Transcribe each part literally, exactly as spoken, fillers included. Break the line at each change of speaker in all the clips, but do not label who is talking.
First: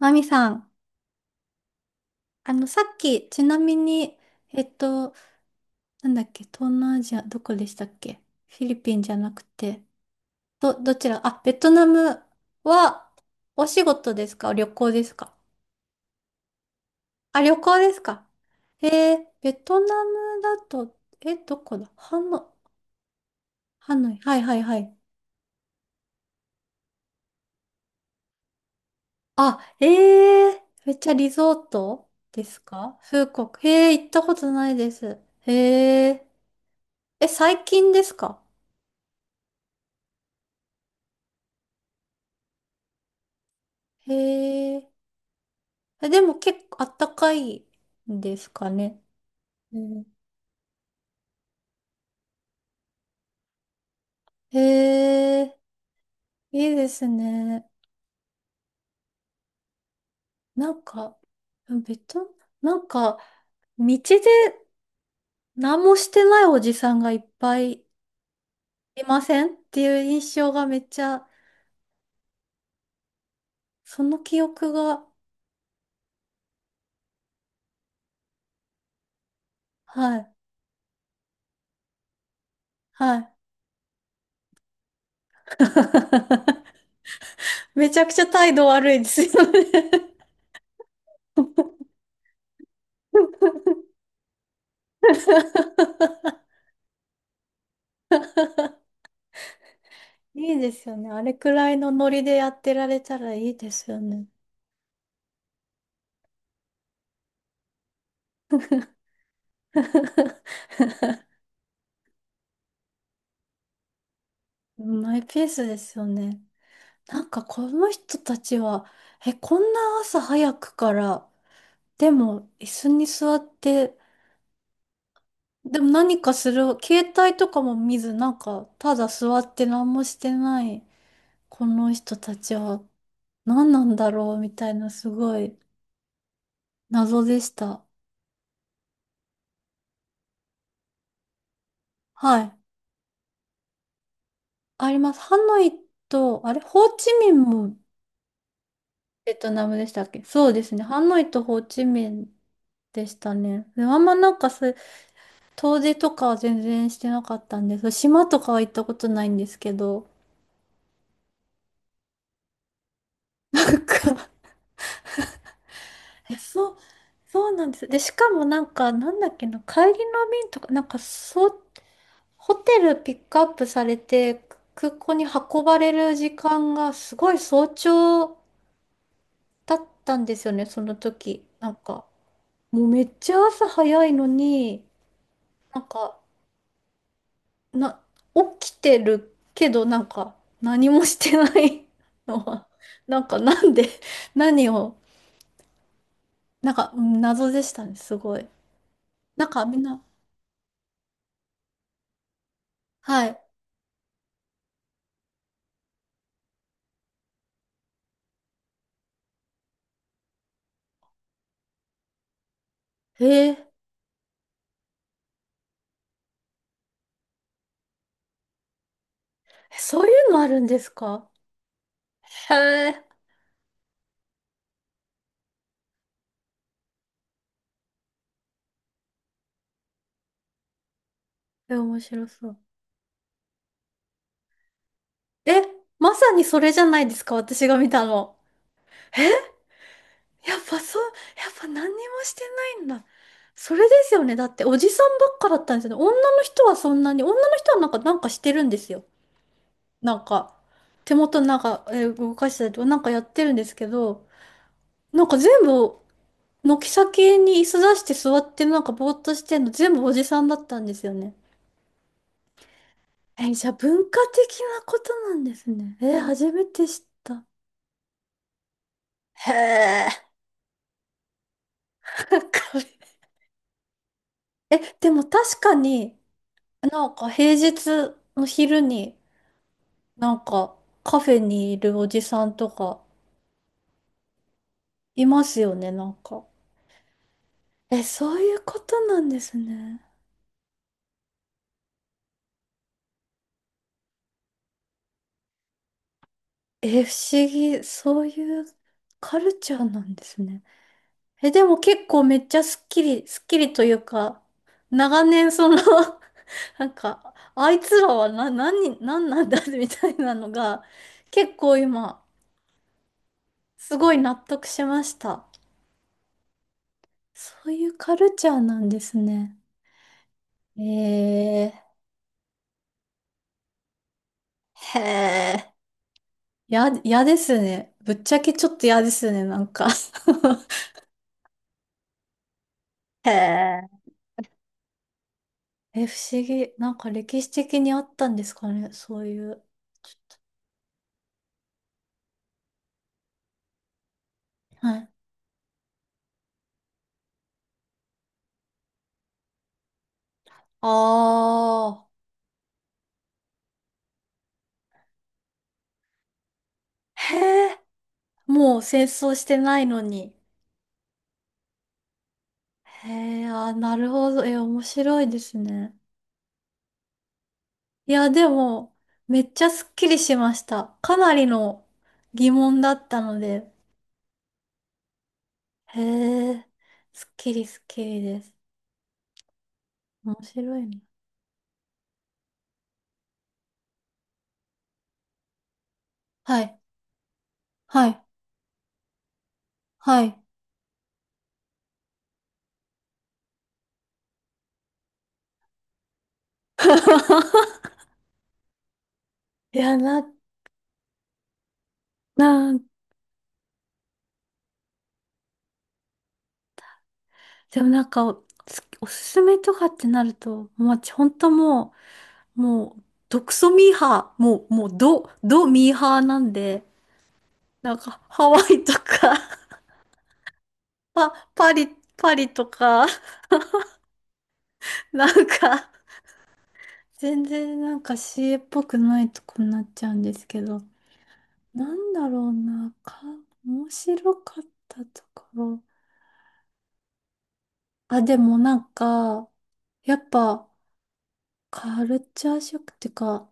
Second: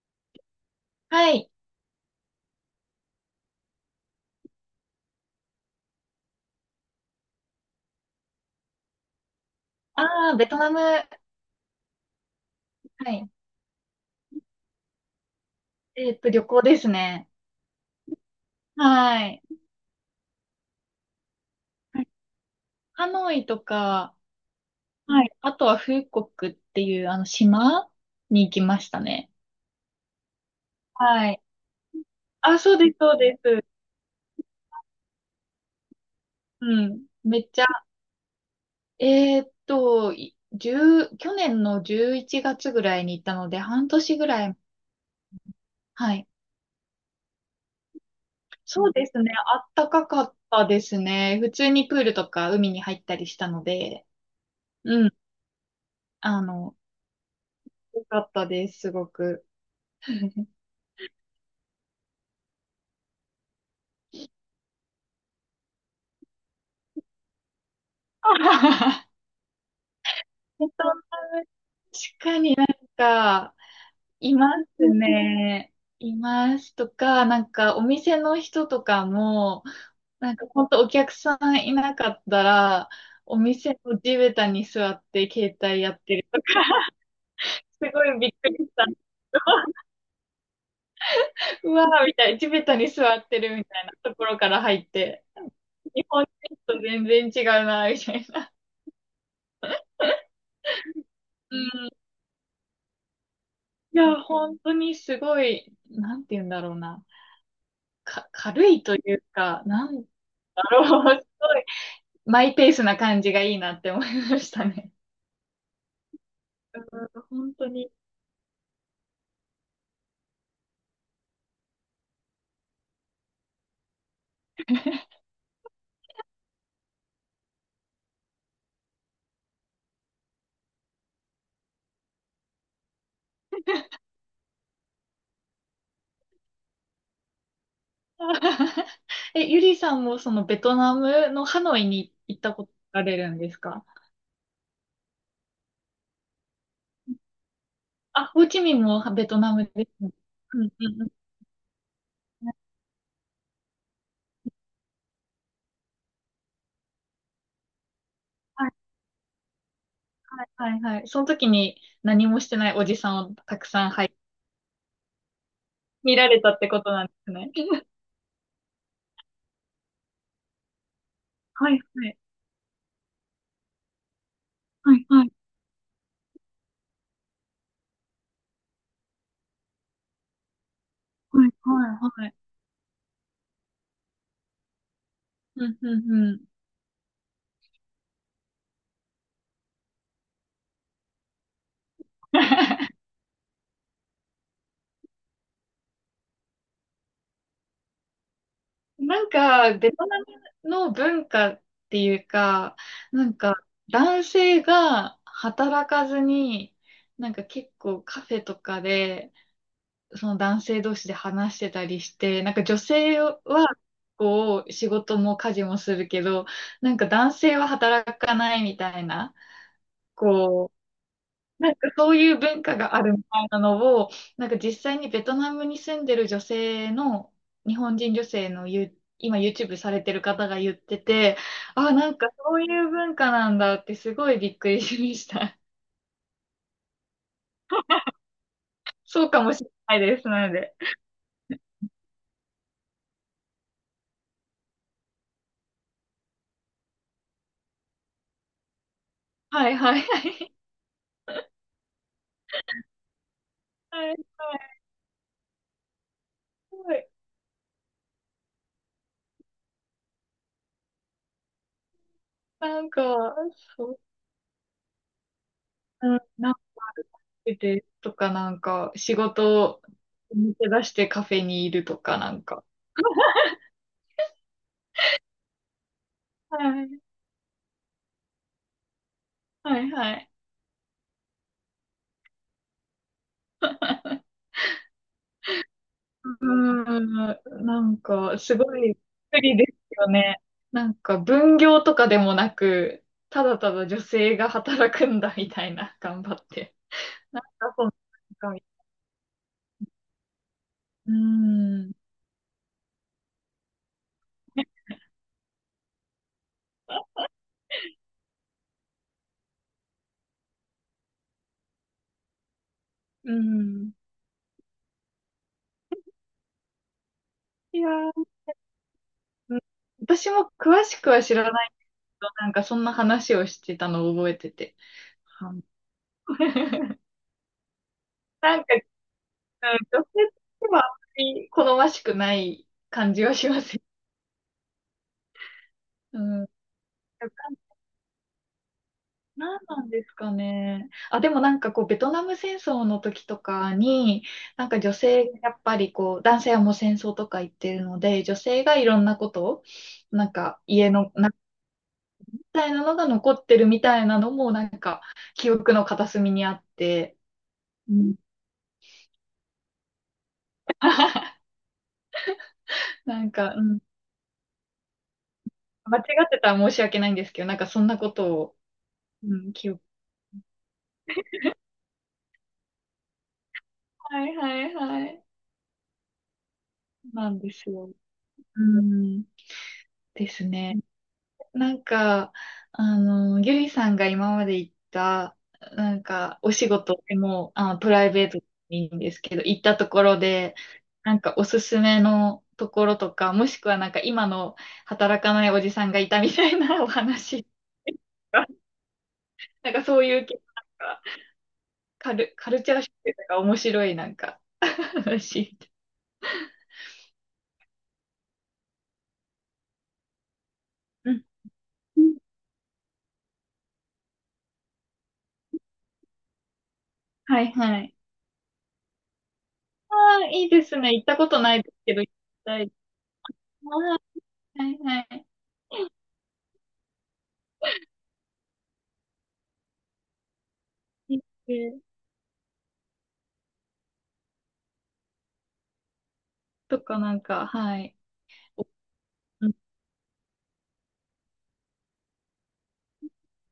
マミさん、
はい。
あの、さっき、ちなみに、えっと、なんだっけ、東南アジア、どこでしたっけ？フィリピンじゃなくて、
ああ、ベトナ
ど、
ム。
ど
は
ちら、あ、ベトナムは、
い。
お仕事ですか？旅行ですか？
えっと、旅行ですね。
あ、旅行ですか？えー、
は
ベ
い。
トナムだと、え、どこだ？ハノ、
ハノイと
ハノ
か。
イ、はいはいはい。
はい。あとはフーコックっていうあの島に行きましたね。
あ、えー、めっちゃリ
はい。
ゾートで
あ、
す
そうです、
か？
そう
フー
で
コ
す。
ク、えー、行ったことないです。えー、
うん。
え、
めっち
最
ゃ、
近ですか？
えーっと、いじゅう去年のじゅういちがつぐらいに行ったので、半
へ
年ぐらい。
え。え、
は
で
い。
も結構あったかいんですか
そう
ね。
ですね。あっ
う
た
ん、
かかったですね。普通にプールとか海に入ったりしたので、うん。
へえ、
あ
い
の、
いですね。
よかったです、すごく。
なんか、ベト、なんか、道で何もしてないおじさんがいっぱい い
確
ませんっていう印象がめっちゃ、
かになんか、
その
い
記
ま
憶
す
が、
ね。いますとか、なんかお店の人とかも、
は
な
い、
んか本当お客さんいなかったら、
はい。
お店の地べたに座って携帯やってるとか、
め
す
ち
ご
ゃく
い
ちゃ
びっく
態
り
度
した。
悪いですよね。
うわーみたいな、地べたに座ってるみたいなところから入って、日本人 と全然違うな、みたいな。
いいですよね。あれく
う
らいの
ん。
ノリでやってられたらいいです
い
よ
や、
ね。
本当にすごい、なんて言うんだろうな。か、軽いというか、なんだ ろう、すごい、マイペースな感じがいいなって思いましたね。
マイペースですよね。
う
な
ん
んか
本
こ
当
の
に。
人たちは、え、こんな朝早くから、でも椅子に座って、でも何かする、携帯とかも見ず、なんかただ座って何もしてない、この人たちは何なんだろうみたいなすごい謎でした。
え、ゆりさんもそのベトナムのハノイに行
は
った
い。
ことあれるんですか？
あります。ハノイと、あれ、ホーチミンも
あ、ホーチミンもベ
ベ
ト
ト
ナム
ナ
で
ムでした
す
っ
ね。
け？そうで
うん
すね。
う
ハ
んうん。
ノイとホーチミンでしたね。であんまなんかそういう遠出とかは全然してなかったんです。島とかは
は
行っ
い
たことないんですけど。
はいはいはい。その時に何もしてないおじさんを たく
なん
さん、はい、
か
見ら
え、
れたっ
そ
て
う、
ことなんです
そ
ね。
うなんで す。で、しかもなんか、なんだっけな、帰りの便とか、なんかそう、
はいはい。
ホテルピックアップされて、空
はい
港に
はい
運ばれる時間がすごい早朝だったんですよね、その時。
はい
なん
は
か、
いはい。
もうめっちゃ朝早いのに、
うん
なん
うん
か、
うん。
な、起きてるけど、なんか、何もしてないのは、なんか、なんで、何を、なんか、うん、謎でしたね、すごい。
なん
なんか、
か、
みん
ベ
な、
トナムの文化っていうか、な
は
ん
い。
か、男性が働かずに、なんか結構カフェとかで、その男性同士で話してたりして、なんか女性は、
へえ、
こう、仕事も家事もするけど、なんか男性は働かないみたいな、
そういうのあるん
こ
で
う。
すか？
なんかそういう
へ
文化があ
え、
るみたいなのを、なんか実際にベトナムに住んでる女性の、日本人女性のユ、今 YouTube されてる方が言ってて、
え
あ、
面
なん
白
か
そ
そ
う。
ういう文化なんだってすごいびっくりしまし
え、
た。
まさにそれじゃないですか、私が見たの。
そうかもしれないです、なの
やっ
で。
ぱそう、やっぱ何にもしてないんだ。それですよね。だっておじさんばっかだったんですよね。女の人はそんなに、女の人はなんか、なんかしてるんですよ。
はいはい
な
は
んか、
い。
手元なんか、えー動かしたりとか、なんかやってるんですけ
はいは
ど、
い。
なんか全部、
すご
軒
い
先に椅子出して座ってなんかぼーっとしてんの全部おじさんだったんですよね。
なんか、
えーじゃあ
そう、
文化的なことなんですね。
う
えー
ん、な
初
んか
めて知った。
出てとかなんか仕
へ
事を
え。
抜け出してカフェにいるとかな んか。
これえ、でも確かに、
はい
なんか平日の昼に、
はいはい。
なんかカフェにいるおじさんとかいますよね、なん
う
か。
ーん、なん
え、そ
か、
うい
す
う
ご
こ
い
となんで
不
す
利です
ね。
よね。なんか、分業とかでもなく、ただただ女性が働くんだみたいな、頑張って。
え、不
なん
思
か、
議。
そん
そう
な、
いうカルチャーなんですね。
うー
え、でも
ん、
結構めっちゃスッキリ、スッキリというか、長年その なんか、あいつらはな、何、何なんだ みたいなのが、結構今、
うん。
すごい納得しました。そう
い
い
や
うカ
ー、
ルチャーなんですね。
うん私も詳しくは知ら
え
ないけど、なんか、そんな話をしてたのを覚えてて。
ー、へ
はい
え、や、嫌ですね。ぶっちゃけ
なん
ちょ
か、
っ
うん
と嫌ですね、なん
女
か
性としてはあんまり好ましくない感じ
へ
はしますよ。
え。え、不
う
思
ん。
議。なんか歴史的にあったんですかね、そうい
なん
う。
なんです
ち
か
ょっ
ね。あ、でもなんかこう、ベトナム戦争の時とかに、なんか
と
女
はい。
性、やっぱりこう、男性はもう戦争とか言ってるので、女性がいろんなことを、なんか家の、な
あ
みたいなのが残ってるみたいなのも、なんか記憶の片隅にあって、
あ。へえ、
うん、
もう戦争してないのに。へ
なん
え、
か、う
あー、
ん、
なるほど。え、面白いですね。
間違ってたら申し訳ないんですけど、なんかそんなこ
いや、
と
で
を、
も、
う
めっ
ん、
ちゃ
記憶。
すっきりしました。かなりの疑問だったので。
はいはいはい。
へえ、す
な
っ
んで
きり
す
すっ
よ。
きりです。
うん、で
面
すね。
白いね。
なんか、あの、ゆりさんが今まで行った、なんか、お
は
仕
い、
事でも、あ、プラ
は
イ
い、
ベートでもいいんですけど、行ったところ
はい。
で、なんかおすすめのところとか、もしくはなんか今の働かないおじさんがいたみたいなお話と か、なん
い
か
や、
そういう
な、
系、なんかカル、カルチ
な
ャ
ん
ーショックとか面白いなんか話。
でもなんかお、すおすすめとかってなると、もう
う
私
ん
本当もう、もう、毒ソミーハー、もう、もう、ド、ドミーハーなんで、
はいはい。
なんか、ハワイとか、
ああ、いいですね。行っ たこ
パ、
とないで
パ
す
リ、
けど、行き
パリ
た
と
い。
か、
はいはい は
なんか、全然なんか シーエー っぽくないとこになっちゃうんですけど、
い。
なんだろうな、か、面白かったところ。
とかなんか、はい。
あ、でもなん
う
か、
ん
やっぱ、カルチャーショックっていうか、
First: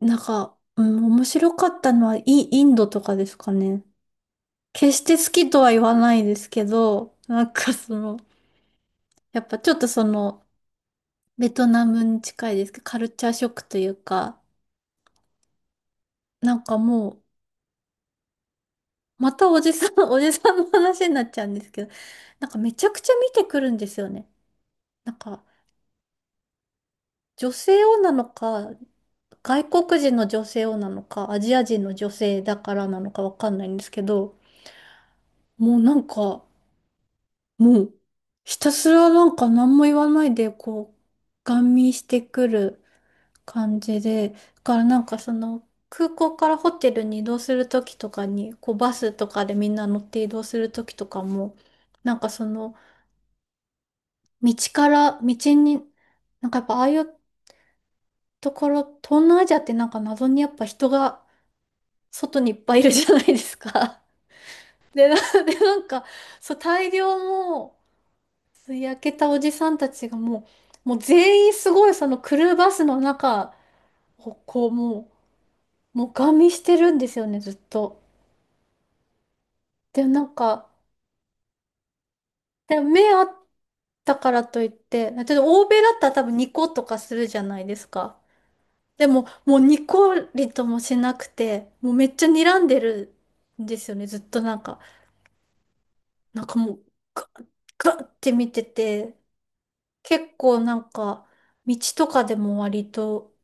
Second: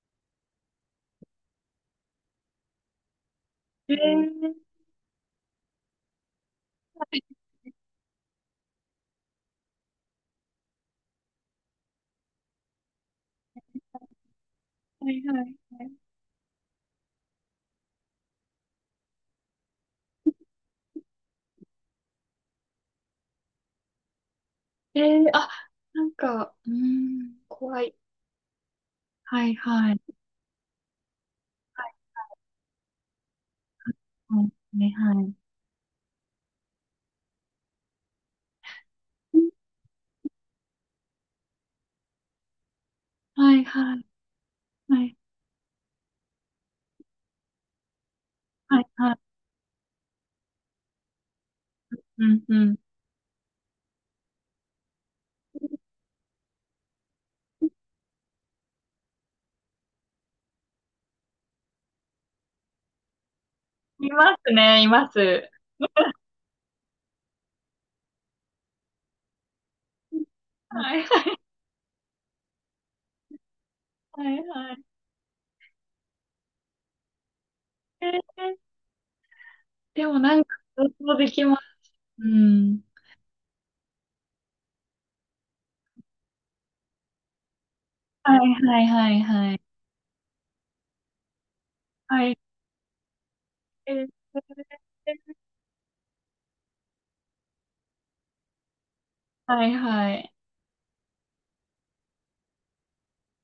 なんか、うん、面白かったのはイ、インドとかですかね。
えー、
決して好きとは言わないですけ
は
ど、
い
なんかその、やっぱちょっとその、ベトナムに近いですけど、カルチャーショックというか、
はいはいはい。
なんかもう、またおじさん、おじさんの話になっちゃうんですけど、なんかめちゃくちゃ見てくるんですよね。
え
なん
ー、
か、
あ、なんか、うーん、
女性
怖
を
い。
なのか、
はい
外
はい。
国人の女性をなのか、アジア人の
は
女性だからなのかわかんないんですけど、
いねはい。
もうなんか、もう、ひたすらなんか何も言わないで、こう、ガン見してくる
はい
感
は
じ
い。
で、だからな
は
ん
い
かその、空港からホテルに移動するときとかに、こう、
はい
バ
は
ス
い。
とかでみんな乗って移動するときとかも、なん
う
か
ん
そ
う
の、
ん。
道から、道に、なんかやっぱああいうところ、東南アジアってなんか謎にやっぱ人が外にいっぱいいるじゃないですか。
いますね、い
で、
ま
な、
す。
で、なんか、そう、大量も、焼けたおじさんたちがもう、も
は
う
い
全員すごいそのクルーバスの中
は
を
い
こう
はい。
もう、もうガン見してるんですよね、ずっと。
えー、
で、
でも
なん
なんか、
か、
想像できます。う
で、
ん。
目あったからといって、例えば欧米だったら多分ニコとかするじゃないですか。
はいはい
で
はい
も、
は
もう
い。
ニコリともしなくて、もうめっち
は
ゃ
い。
睨んでるんです
え
よね、
ー、
ずっとなんか、なんかもう、ガッガッって見てて、
はいはい。
結構なんか、道とかでも割と、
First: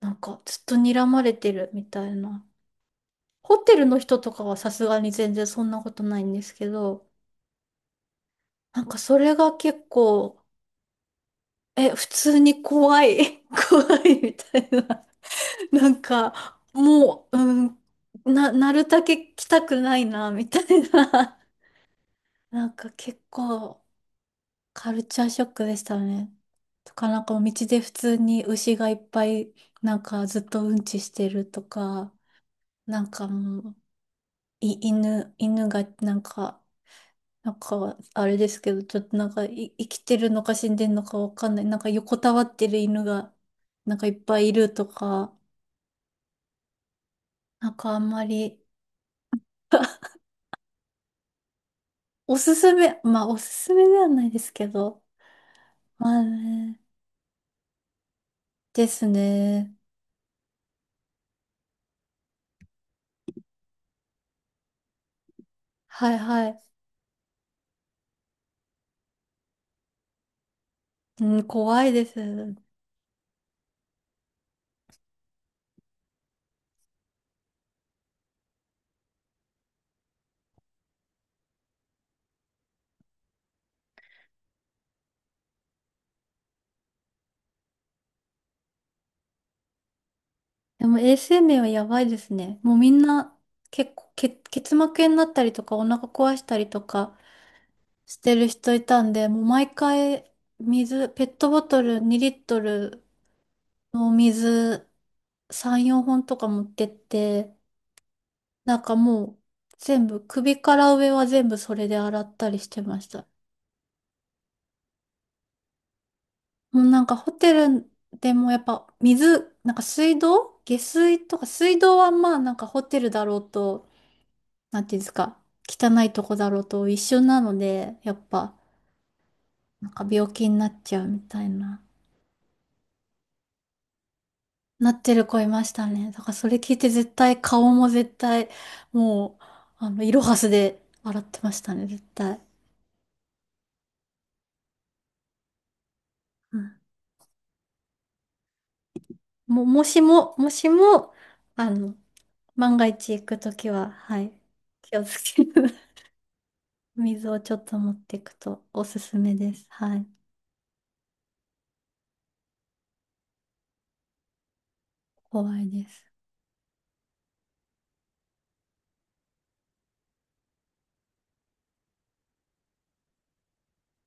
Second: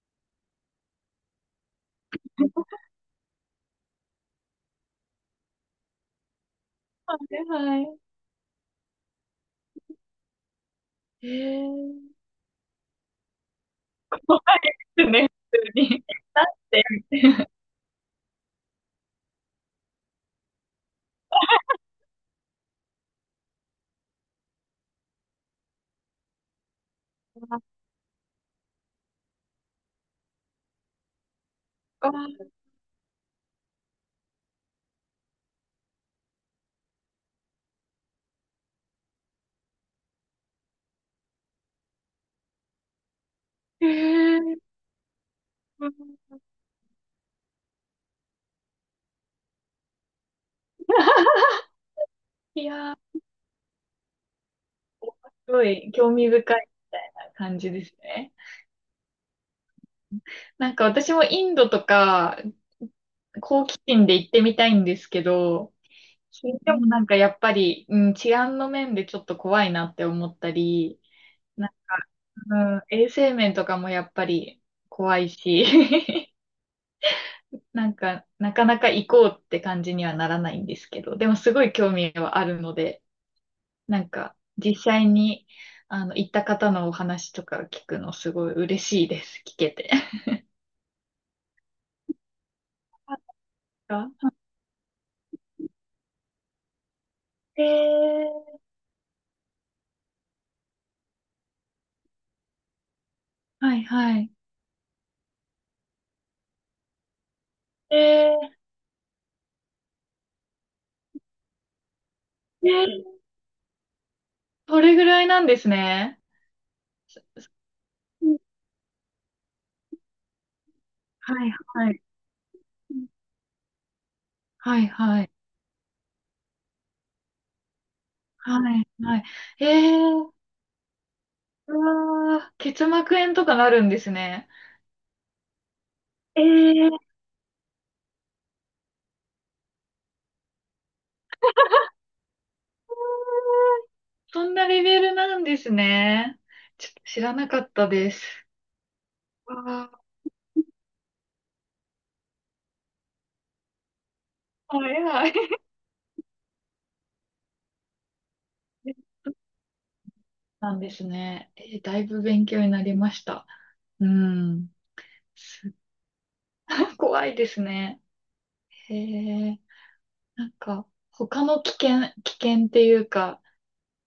なんかずっと睨まれてるみたいな。ホテルの人とかはさすがに全然そんなことないんですけど、
はいはい。
なんかそれが結構、
え
え、普
ー
通に怖い、怖い み
怖い
たい
で
な。
すね、普通
なん
に。だっ
か、
て、
もう、うん、な、なるだけ来たくないな、みたいな。なんか結構カルチャーショックでしたね。とか、なんか道で普通に牛がいっぱい、なんかずっとうんちしてると
あ
か、
あ、
なんかもう、い、犬、犬がなんか、なんか、あれですけど、ちょっとなんか、い、生きてるのか死んでるのかわかんない。なんか横たわってる犬が、
へ
なんかいっぱいい
え
るとか、
うん。
なんかあんまり おす
い
す
や
め、
ー、
まあおすすめではないですけど、
すごい興
まあ
味深い
ね、
みたいな感じですね。
ですね。
なんか私もインドとか、好奇心で行ってみたいんですけど、
はいは
聞
い。
もなんかやっぱり、うん、治安の面でちょっと怖いなって思ったり、
うん、
なんか、
怖いです。
うん、衛生面とかもやっぱり怖いし なんか、なかなか行こうって感じにはならないんですけど、でもすごい興味はあるので、なんか、実際に、あの、行った方のお話とか聞くのすごい嬉しいです。聞けて。
でも衛生面はやばいですね。もうみんな、結構、け、
あ
結膜炎になったりとか、お腹壊したりとか、
え
してる
ー、
人いたんで、もう毎回水、ペットボトルにリットル
はい
のお
はい。
水さん、よんほんとか持ってって、
え
なんかもう全部、首から上は全部それで洗ったりし
ー、
て
え
まし
ー、
た。
それぐらいなんですね。
もうなんかホテル
う
で
ん
もやっぱ水、なんか水道下水とか
はい
水
は
道
い。
はまあなんかホテルだろうと、
は
な
い
んていうんです
はい。
か、汚いとこだろうと一緒なので、やっぱ
はいはい。え
なんか病
ー、
気になっちゃうみたい
う
な。
わー、結膜炎とかなるんですね。
なってる子いましたね。だから
え
それ聞いて
ー、
絶対顔も絶対もうあのイロハスで笑ってましたね、絶対。
そんなレベルなんですね。
うん。
ちょっと知らなかったです。
も、も
あ
し
あ、
も、もしも、あの、万が一行くときは、はい、気をつ
早い。
ける。水をちょっと持っていくとおすすめです。はい。
なんですね。えーだいぶ勉強になりました。うん。
怖い
す
です。
ごい怖いですね。へえ。なんか、他の危険、危険っていうか、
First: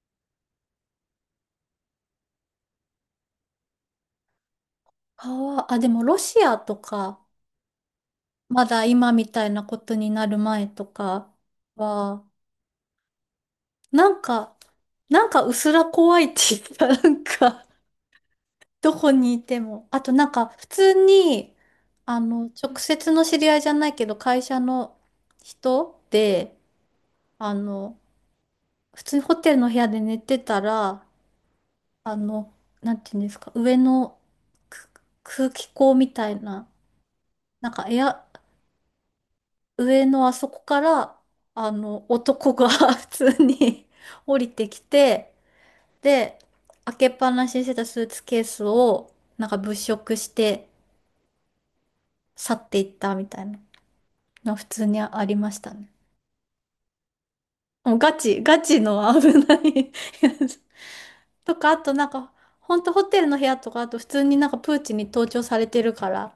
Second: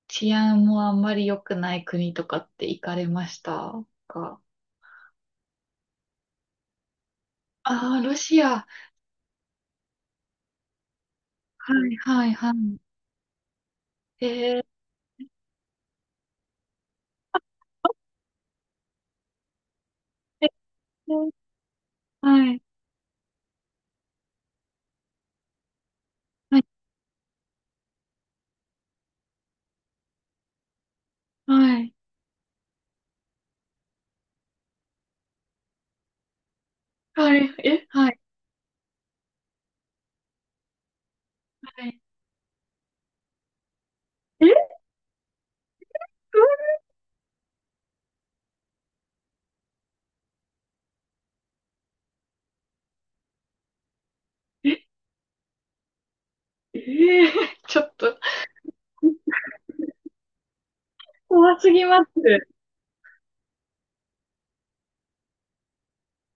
治安もあんまり良くない国とかって行かれましたか？
川、あ、でもロシアとか、
ああー、ロシ
ま
ア。
だ今みたいなことになる前とか
はい
は、
はいは
なん
い。へ
か、
え。
なんかうすら怖いって言ったら、なん
あ
かどこにいても。あとなんか
え
普通に、あ
は
の、
い
直接の知り合いじゃないけど、会社の人で、
は
あの、普通にホテルの部屋で寝てたら、
い
あの、なんていうんですか、上のく空気口みたいな、
はい。はい。
なん
え、
かエ
はい
ア、上のあそこから、あ
はい。
の、男が 普通に 降りて
え
きて、で、開けっぱなしにしてたスーツケースを、なんか物色して去っていったみたいな。の普
え
通にありましたね。
えーちょっ
もうガ
と
チ、ガチの危ないやつと
怖す
か、あ
ぎ
と
ま
なんか、
す。
ほんとホテルの部屋とか、あと普通になんかプーチンに盗聴されてるから、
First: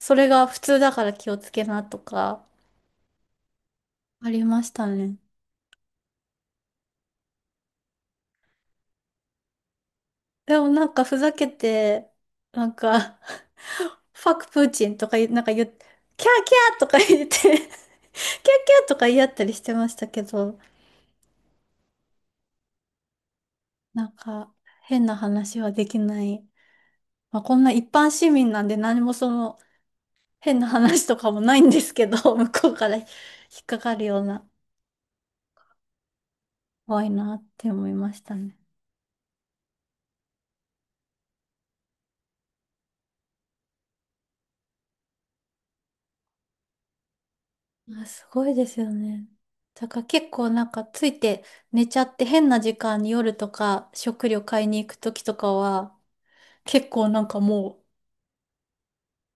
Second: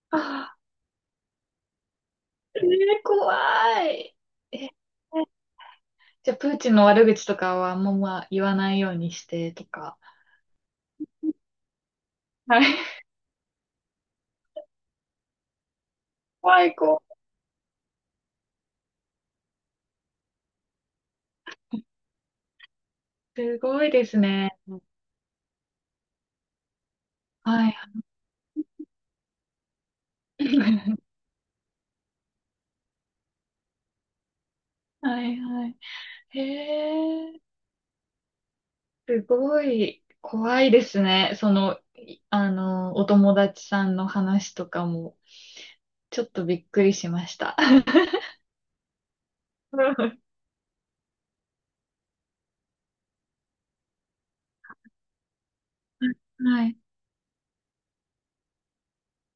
それが
あ
普通だから気をつけなとか、
ー、えー怖い。
あり
え
ました
ー
ね。
じゃあ、プーチンの悪口とかはあんままあ言わないようにしてとか。
でもなんかふざけて、
は
なん
い。
か ファクプーチンとか言う、なんか言う、キャーキ
怖い
ャーとか
子。
言ってキャーキャーとか言い合ったりしてましたけど、
すごい
な
で
ん
すね。
か変な話はできない。まあ、こん
は
な
いは
一
い。
般市民なんで何もその、変な話と かもないんですけど、向こうから引っかかるような、
はいはい。
怖い
へ
な
え、
って思いましたね。
すごい怖いですね。その、いあの、お友達さんの話とかも、ちょっとびっくりしました。
あ、す ごいですよね。だから
は
結構なんかついて寝ちゃって変な時間に夜とか食料買いに行く時とかは
い。
結構なんかも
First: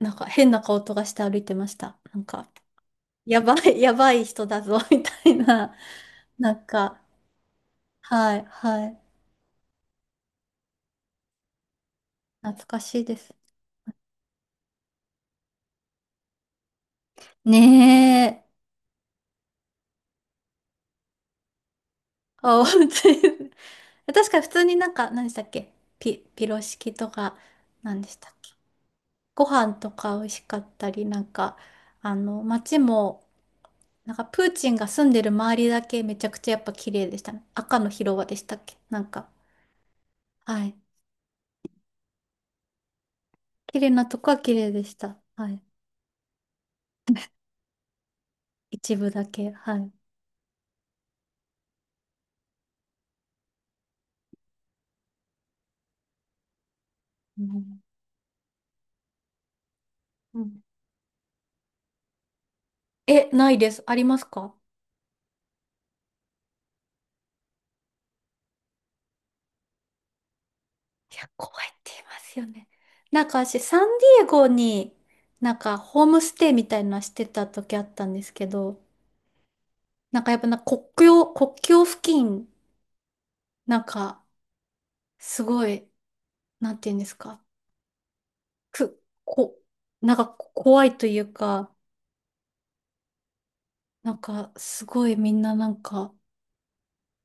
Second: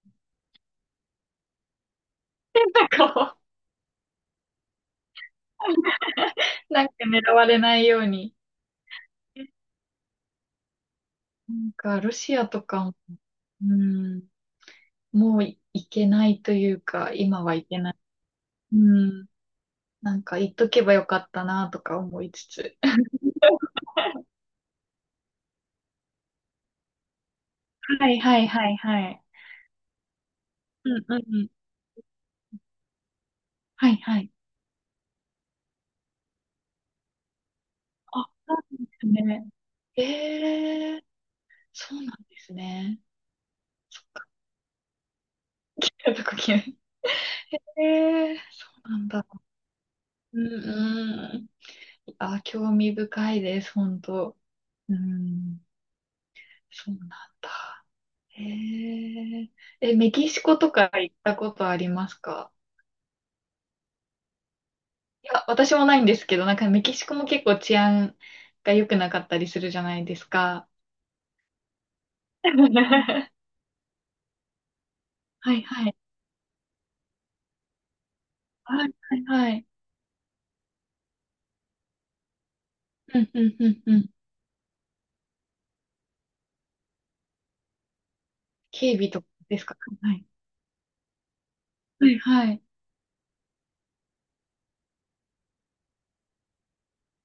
うなんか変な顔とかして歩いてました。なんか
変な顔。
やばい、やばい人だぞ みたいな。なん
なんか
か、
狙われないように。
はい、はい。
なんか、ロシアと
懐か
かも、
しいです。
うん、もういけないというか、今は
ね
いけない。
え。
うん、なんか、言っとけばよかったな、とか思いつ
あ、
つ。
普通に 確 かに普通になんか、何でしたっけピ、ピロシキとか、何で
は
し
い
たっ
はい
け
はいはい。
ご飯とか美味しかっ
う
たり、
んう
な
ん
ん
うん。
か、あの、街も、
はい
なん
は
か
い。
プーチンが住んでる周りだけめちゃくちゃやっぱ綺麗でしたね。赤の広場
あ、
でし
そ
た
う
っ
な
け
んで
なん
す
か、
ね。
はい。
ええーそうなんですね。
綺麗なとこは綺麗でした。はい。
やっぱこうええー、そう
一
な
部
ん
だ
だ。
け、はい。
うんうん。あ、興味深いです、本当。うん、そうなん
うん、
だ。へえ。え、メキ
う
シコ
ん。
とか行ったことありますか？
え、ないです。ありますか？
いや、私もないんですけど、なんかメキシコも結構治安が良くなかったりするじゃないですか。
いや、怖いって言います よね。なん
は
か私、サンディエゴに、な
は
ん
い
か
はい。
ホームステイみたいなのしてた時あったんですけど、
はいはいはい。
なんかやっぱな国境、国境付近、
うんうんう
な
ん
ん
うん。
か、すごい、なんて言うんですか、
警
く、
備とか
こ、
ですか？は
なん
い。
かこ怖いというか、
はいはい。
なんかすごいみんななんか、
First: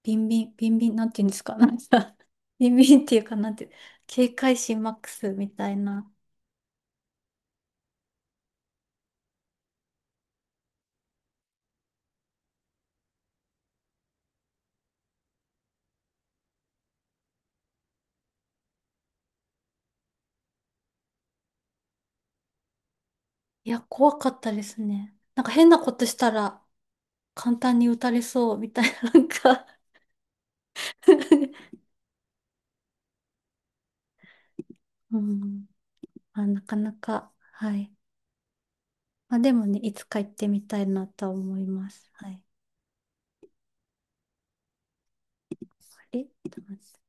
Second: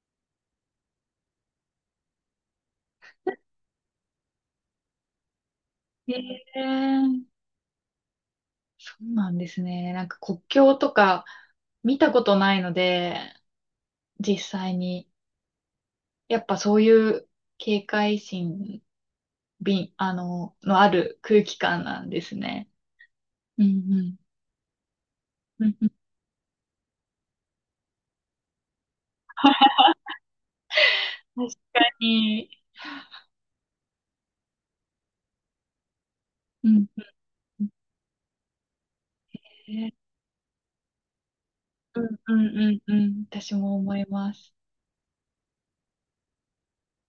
ビンビン、ビンビン、なんて言うんですか、なんか、ビンビンっていうか、なんて、警戒心マックスみたいな。
ええそうなんですね。なんか国境とか見たことないので、実際に。やっぱそういう警戒心、びん、あの、のある空気感なんですね。うん
い
う
や、怖
ん。
かったですね。なんか
う
変な
んう
こ
ん
としたら、簡単に打たれそうみたいな、なんか
確 かに。
うん。まあ、な
う
か
ん
なか、
うん
はい。まあでもね、いつか行ってみたいなとは思いま
うん
す。は
う
い。
んうんうん。私も思います。
あれちょっと待って